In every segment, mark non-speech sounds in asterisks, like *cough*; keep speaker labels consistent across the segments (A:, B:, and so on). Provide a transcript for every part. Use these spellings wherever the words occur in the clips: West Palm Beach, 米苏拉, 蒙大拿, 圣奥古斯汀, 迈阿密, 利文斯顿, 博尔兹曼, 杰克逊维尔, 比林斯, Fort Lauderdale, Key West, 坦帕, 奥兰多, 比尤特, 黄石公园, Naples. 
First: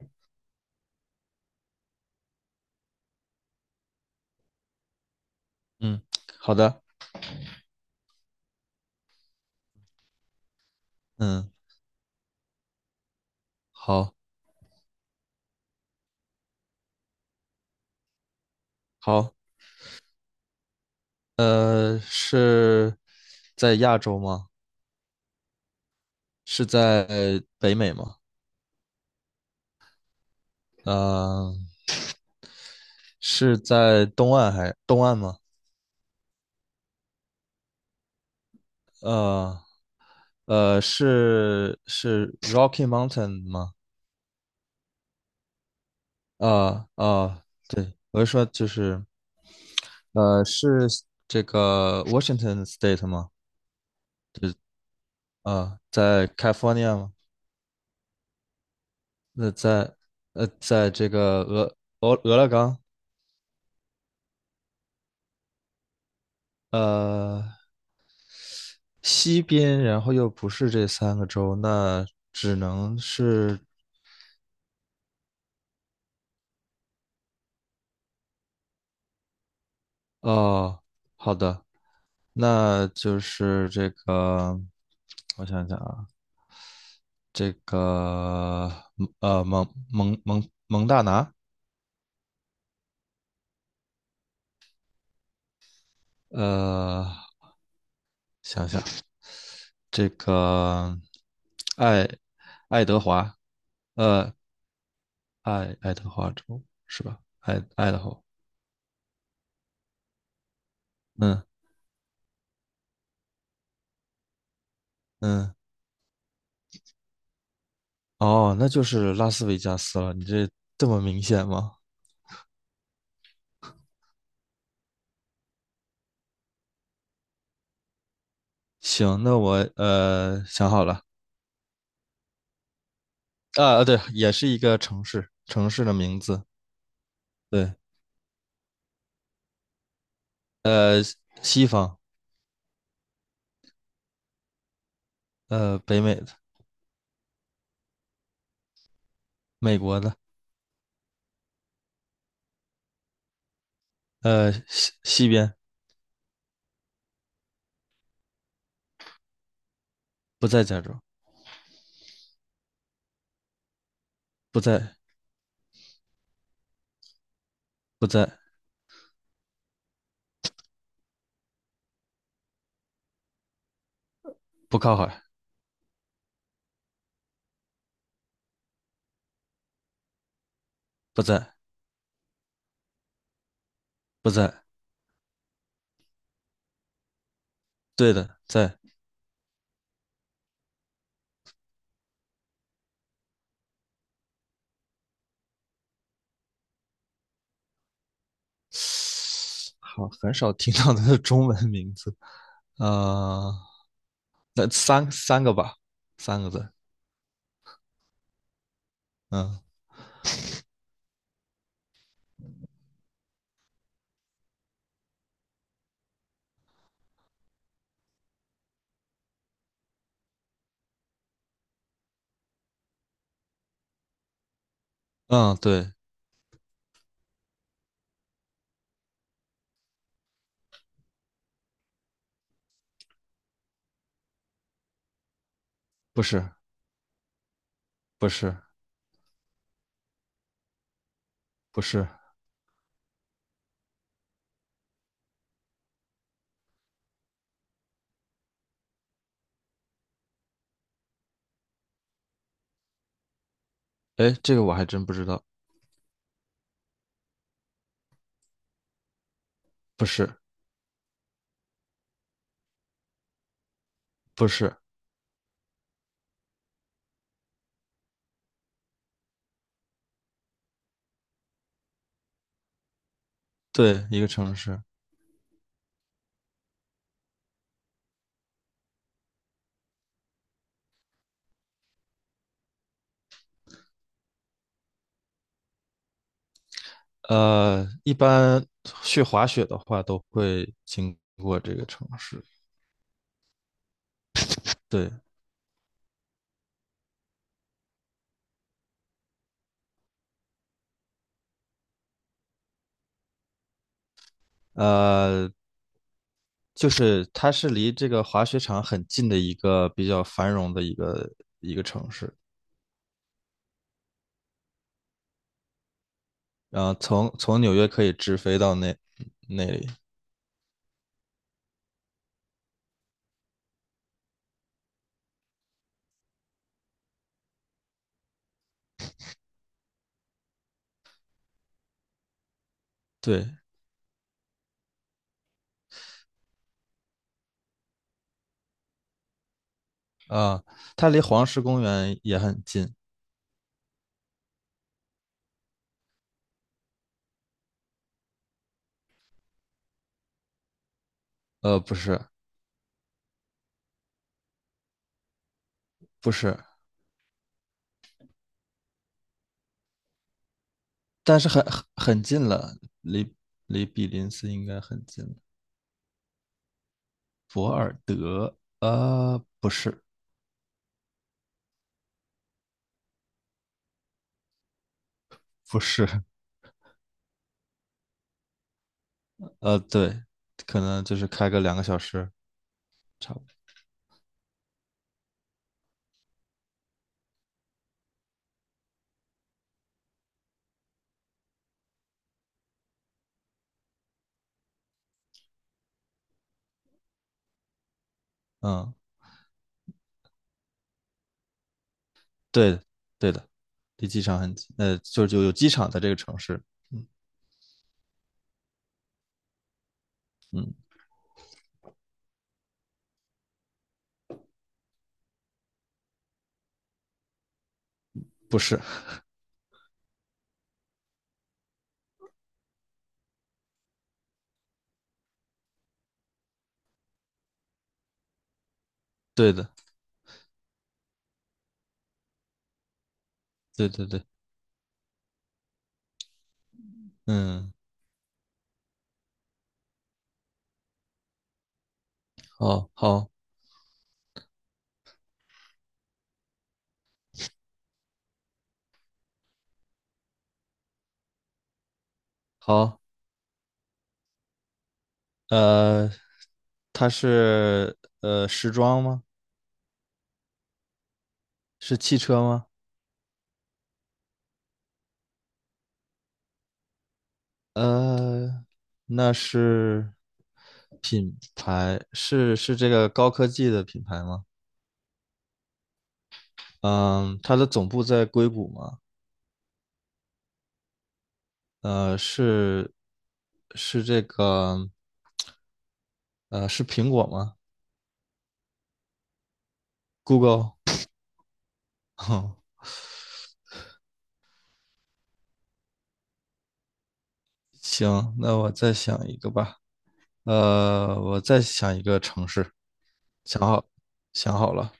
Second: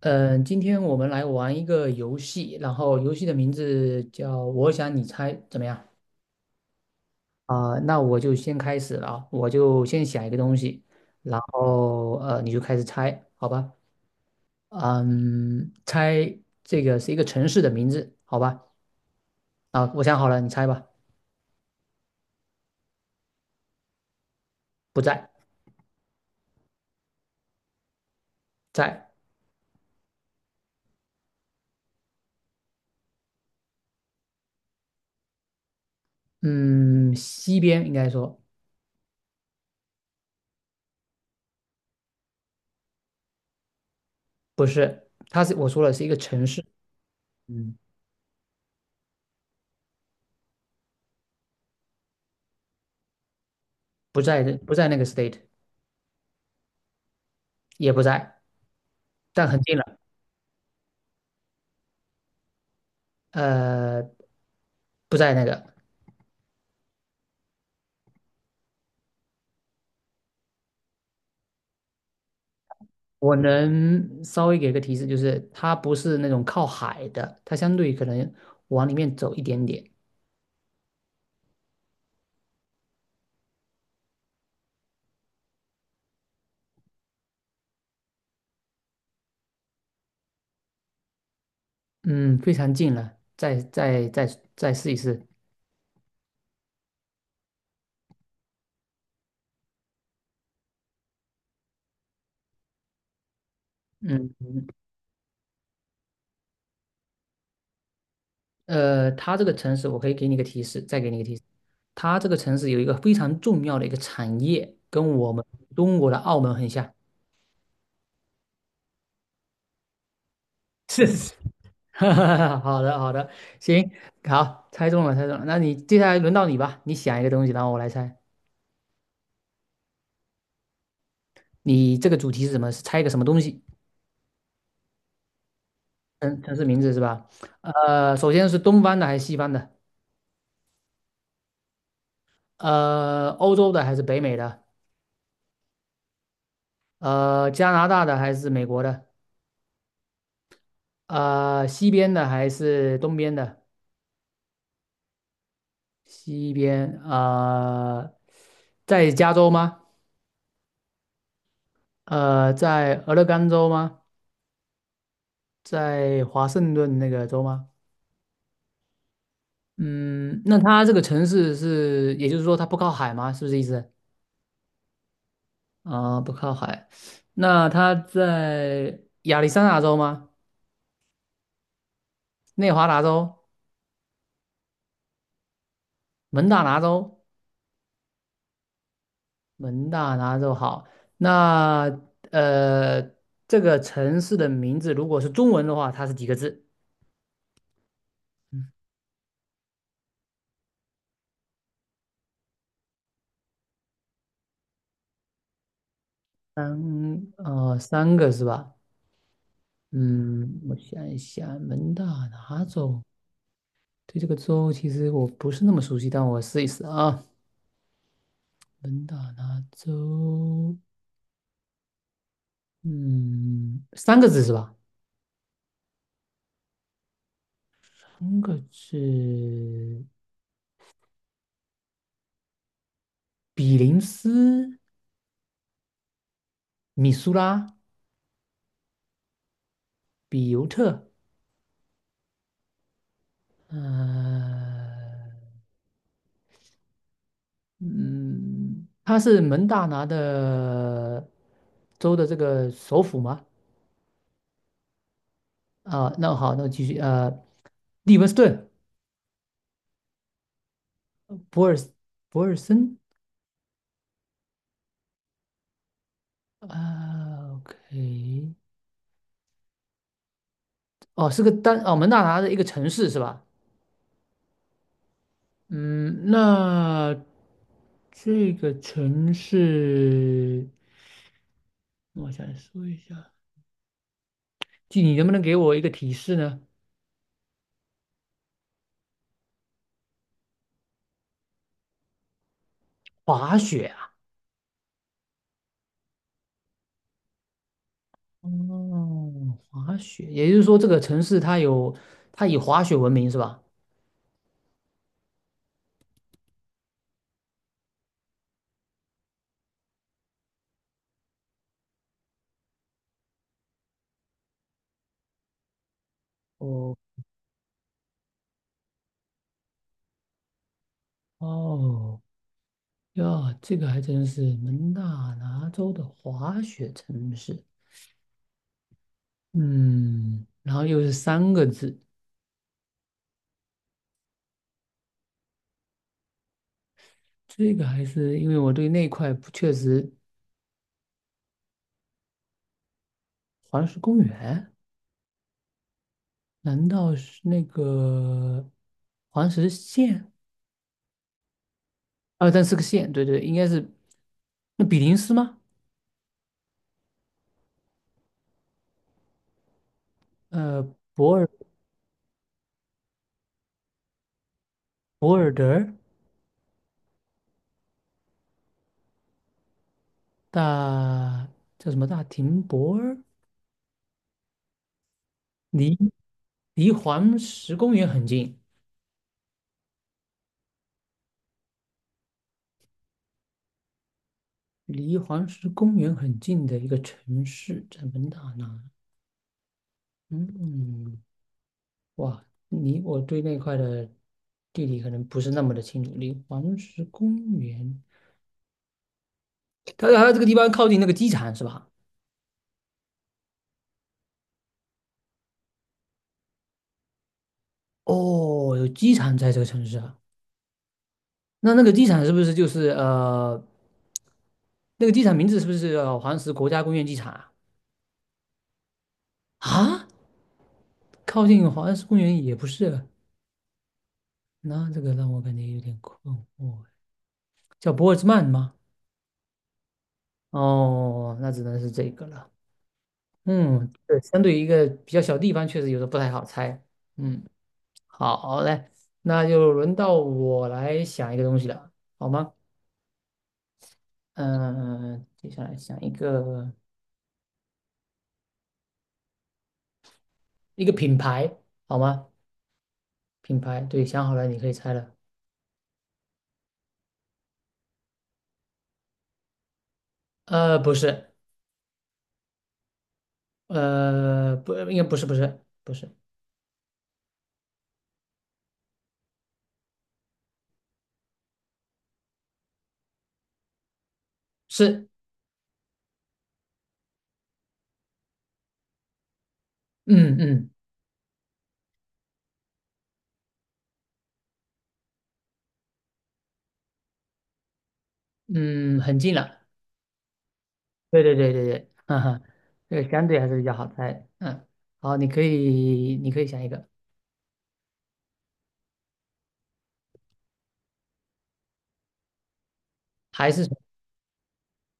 A: 嗯，今天我们来玩一个游戏，然后游戏的名字叫“我想你猜”，怎么样？
B: 嗯，好的，
A: 啊、那我就先开始了啊，我就先想一个东西，然
B: 嗯，
A: 后你就开始猜，好吧？
B: 好，
A: 嗯，猜这个是一个城市的名字，好吧？
B: 好，
A: 啊，我想好了，你猜吧。
B: 是在亚洲吗？
A: 不在，
B: 是在北美吗？
A: 在，
B: 呃，是在东岸吗？
A: 嗯，西边应该说
B: 呃是 Rocky Mountain 吗？
A: 不是，它是我说了是一个城市，嗯，
B: 对，我是说就是是这个 Washington State 吗？
A: 不在那个 state,
B: 在 California 吗？
A: 也不在，但
B: 那
A: 很近了，
B: 在这个俄勒冈，
A: 呃，不在那个。
B: 呃，西边，然后又不是这三个州，那只能
A: 我
B: 是
A: 能稍微给个提示，就是它不是那种靠海的，它相对可能往里面走一点点。
B: 哦，好的，那就是这个，我想想啊，这个蒙大拿，
A: 嗯，非常近了，再再试一试。
B: 呃，想想这个爱爱德华，
A: 嗯，
B: 呃爱德华州是吧？爱德华，
A: 它这个城市，我可以给你个提示，再给你个提示，
B: 嗯
A: 它这个城市有一个非常重要的一个产业，跟我们
B: 嗯，
A: 中国的澳门很像。
B: 哦，那就是拉斯维加斯了，你这这
A: *laughs*
B: 么
A: 是
B: 明
A: 是，
B: 显吗？
A: *laughs* 哈哈哈好的好的，行，好，猜中了猜中了。那你接下来轮到你吧，你想一个东西，然后我来猜。
B: 行，那我想好了
A: 你这个主题是什么？是猜一个什么东西？
B: 啊，啊对，也是一个城市，城市的名字，
A: 城市名字是吧？
B: 对，
A: 首先是东方的还是西方的？
B: 呃，西方，
A: 欧洲的还是北美的？
B: 北美的，
A: 加拿大的还是美国的？
B: 美国的，
A: 西边的还是东边的？
B: 西边，
A: 西边，在加州吗？
B: 不在加州，
A: 在俄勒冈州吗？
B: 不在，
A: 在华盛顿那个州吗？
B: 不在，
A: 嗯，那它这个城市是，也就是说它不靠海吗？是不是意思？
B: 不靠海，
A: 啊、不靠海。那它在亚利桑那州吗？
B: 不在，
A: 内华达州？
B: 不在，
A: 蒙大拿州，
B: 对的，在，
A: 蒙大拿州好。那呃，这个城市的名字如果是中文的话，它是几个字？
B: 好，很少听到它的中文名字，啊，那三个吧，三个字，
A: 三个是吧？
B: 嗯
A: 嗯，我想一想，蒙大拿州，对这个州其实我不是那么熟悉，但我试一试啊。蒙大拿州，嗯，三个字是吧？
B: 嗯，对，
A: 三个字，比林斯、
B: 不是，
A: 米苏拉、
B: 不是，
A: 比尤特，
B: 不是，
A: 呃。嗯，他是蒙大拿的州的这个首府吗？
B: 哎，这个我还真不知道，
A: 啊，那好，那继续，利文斯顿，
B: 不是。
A: 博尔博尔森，
B: 不是，
A: 啊，OK,哦，是个单，哦，蒙大拿的一个城市是吧？
B: 对，一个城市。
A: 嗯，那这个城市，我想说一下，就你能不能给我一个提示呢？
B: 一般去滑雪的话都会经过这个城市。
A: 滑雪
B: 对，
A: 哦，滑雪，也就是说这个城市它有它以滑雪闻名是吧？
B: 呃，就是它是离这个滑雪场很近的一个比较繁荣的一个城市。
A: 哦
B: 然后从纽约可以直飞到那里。
A: 哦呀，这个还真是蒙大拿州的滑雪城市。嗯，然后又是三个字，
B: 对，
A: 这个还是因为我对那块不确实
B: 啊、它离黄石公园也很近。
A: 黄石公园，难道是那个黄石县？
B: 不是，
A: 啊，但是个县，对对，应该是那比林斯吗？
B: 不是，
A: 呃，博
B: 但
A: 尔
B: 是很近了，离离比林斯应该很近了。
A: 博尔德。
B: 博尔德，不是，
A: 大叫什么大停泊儿？
B: 不
A: 离
B: 是，
A: 离黄石公园很近，
B: 对，可能就是开个2个小时，差不多。
A: 离黄石公园很近的一个城市，在蒙大拿。嗯，哇，你我对那块的地理可能不是那么的清楚。离黄石公园，
B: 嗯，
A: 它这个地方靠近那个机场是吧？
B: 对的，对的，离机场很近，就有机场在这个城市。嗯
A: 哦，有机场在这个城市啊。
B: 嗯，
A: 那那个机场是不是就是那个机场名字是不是叫黄石国家公园机场啊？
B: 不是，
A: 啊，靠近黄石公园也不是啊。那这个让我感觉有点困惑，叫博尔兹曼吗？
B: 对的，
A: 哦，那只能是这个了。
B: 对
A: 嗯，
B: 对
A: 对，
B: 对，
A: 相对于一个比较小地方，确实有的不太好猜。嗯，
B: 嗯，
A: 好嘞，那就轮到我来想一个东西了，好吗？
B: 好，好，
A: 嗯、接下来想一个一个品牌，好吗？
B: 好，
A: 品牌，对，想好了，你可以猜了。
B: 呃，它是时装吗？
A: 不是，
B: 是汽车吗？
A: 不，应该不是，不是，不是，
B: 呃，那是品牌，是这个高科技的品牌吗？
A: 是，
B: 嗯，它的总部在硅谷吗？
A: 嗯
B: 呃，是是这个，是苹果吗
A: 嗯，很近了，
B: ？Google，
A: 对对对对对，*laughs* 哈哈，
B: 哼，
A: 这个相对还是比较好猜。嗯，好，你可以想一个，
B: *laughs* 行，那我再想一个吧，我再想一个城市，
A: 还
B: 想
A: 是
B: 好，想好了，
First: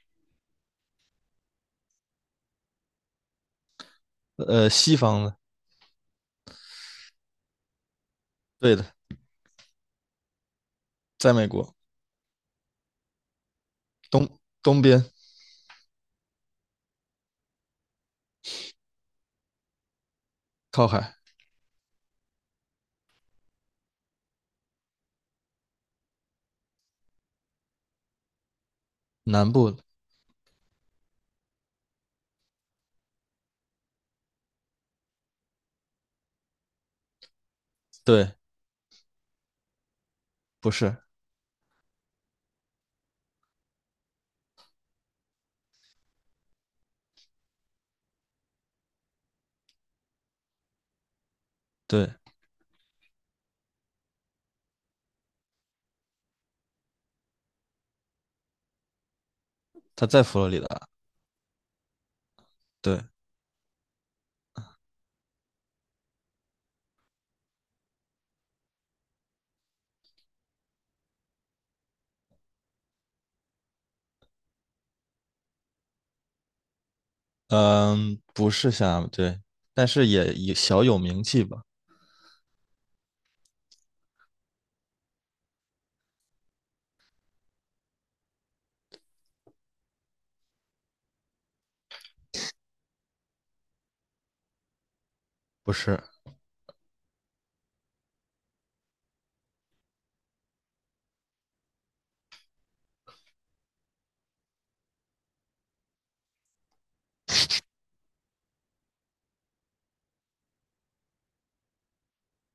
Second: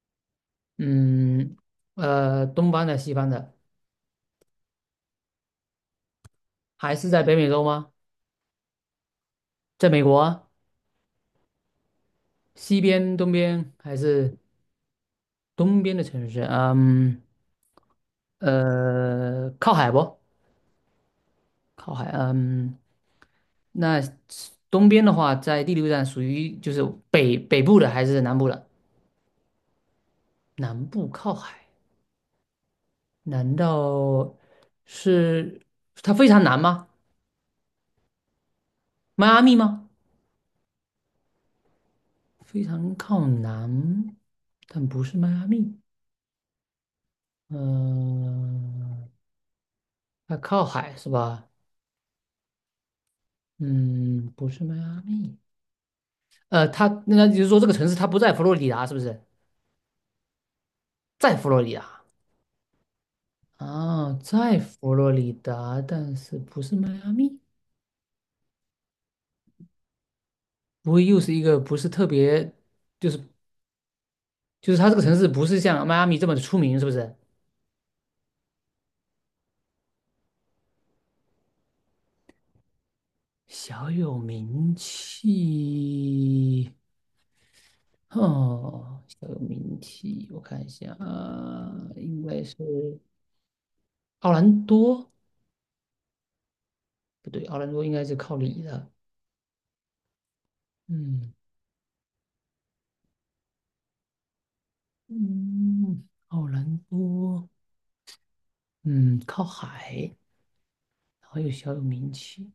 A: 嗯东方的西方的，
B: 西方的，
A: 还是在北美洲吗？
B: 对的，
A: 在美国啊
B: 在美国
A: 西边、东边还是
B: 东边
A: 东边的城市？嗯靠海不？
B: 靠海，
A: 靠海。嗯，那东边的话，在第六站属于就是北部的还是南部的？
B: 南部的
A: 南部靠海，难道是它非常难吗？
B: 对，
A: 迈阿密吗？
B: 不是，
A: 非常靠南，但不是迈阿密。嗯、它靠海是吧？
B: 对，
A: 嗯，不是迈阿密。它那就是说这个城市它不在佛罗里达，是不是？
B: 它在佛罗里达，
A: 在佛罗里达
B: 对，
A: 啊，在佛罗里达，但是不是迈阿密？不会又是一个不是特别，就是就是它这个城市不是像迈阿密这么的出名，是不是？
B: 嗯，不是像对，但是也小有名气吧，
A: 小有名气。哦，小有名气，我看一下啊，应该是奥兰多，
B: 不是。
A: 不对，奥兰多应该是靠里的，嗯嗯，奥兰多，嗯，靠海，然后又小有名气，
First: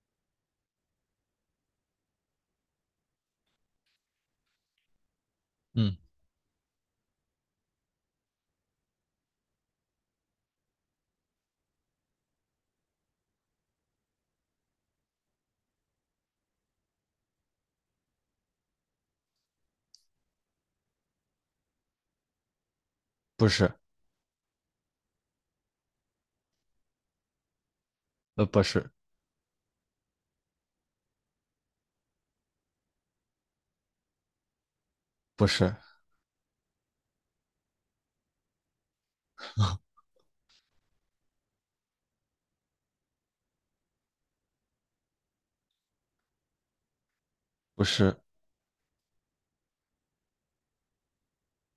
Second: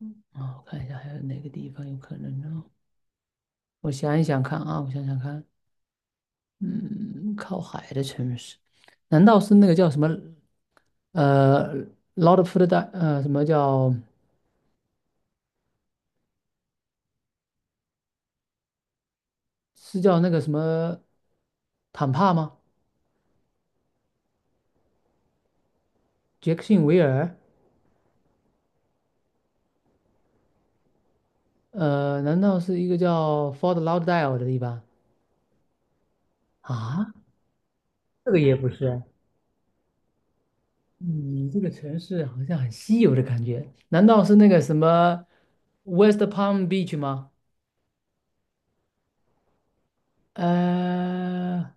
A: 嗯啊，我看一下还有哪个地方有可能呢？我想一想看啊，我想想看，
B: 嗯。
A: 嗯，靠海的城市，难道是那个叫什么o l 劳德福德的什么叫是叫那个什么坦帕吗？
B: 不是，
A: 杰克逊维尔，
B: 不是，
A: 难道是一个叫 Fort Lauderdale 的地方
B: 不是，
A: 啊？这个也不是，你这个城市好像很稀有的感觉，难道是那个什么 West Palm Beach 吗？
B: 不是，
A: 呃，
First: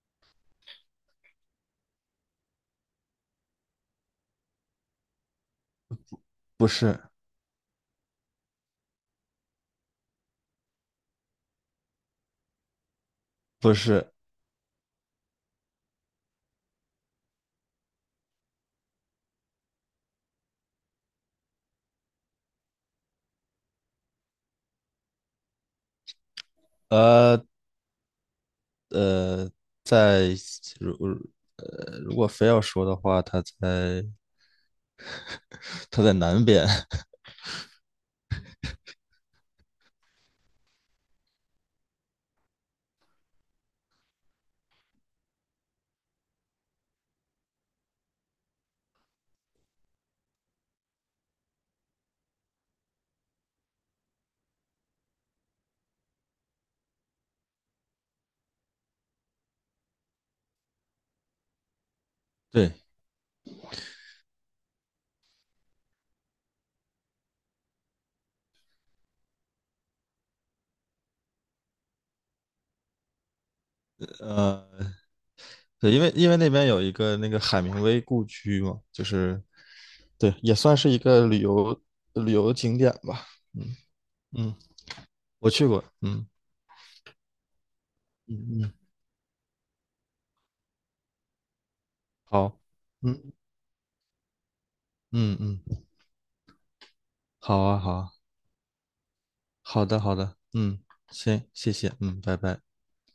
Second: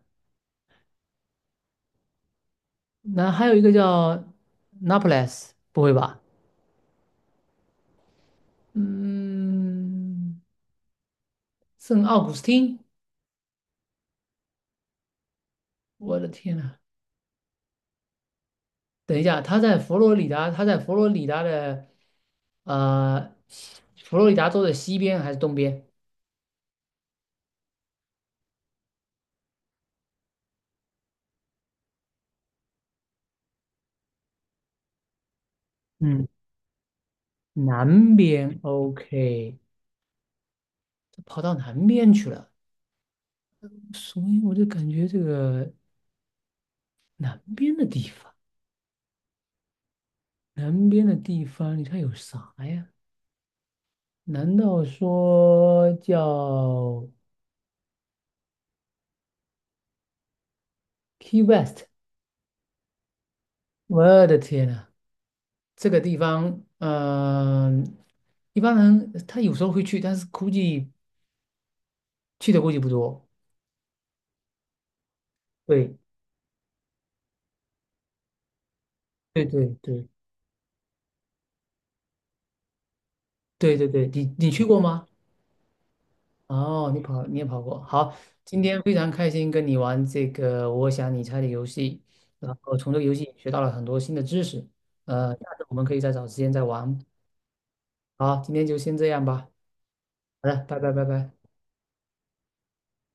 A: 那还有一个叫 Naples,不会吧？
B: 不是，
A: 嗯，圣奥古斯汀，
B: 不是，
A: 我的天呐，等一下，他在佛罗里达，他在佛罗里达的西佛罗里达州的西边还是东边？
B: 呃呃，在如如果非要说的话，它在
A: 嗯。
B: 南边，
A: 南边，OK,他跑到南边去了，所以我就感觉这个南边的地方，南边的地方，你看有啥呀？难道说叫 Key West?
B: *laughs* 对，
A: 我的天呐，这个地方，嗯、一般人他有时候会去，但是估计去的估计不多。
B: 呃，对，
A: 对，
B: 因为那边有一个那个海明威故居嘛，就是
A: 对对对
B: 对，也算是一个旅游景点吧，嗯
A: 对对对，你
B: 嗯，
A: 去过吗？
B: 我去过，嗯
A: 哦，你跑，你也跑过。好，今
B: 嗯嗯，
A: 天非常开心跟你玩这个“我想你猜”的游戏，然
B: 好，
A: 后从这个游
B: 嗯
A: 戏学到了很多新的知识。
B: 嗯
A: 下次我
B: 嗯，
A: 们可以再找时间再玩。
B: 好啊好啊。
A: 好，今天就先这样吧。
B: 好的，好的，
A: 好的，拜
B: 嗯，
A: 拜拜拜。
B: 行，谢谢，嗯，拜拜。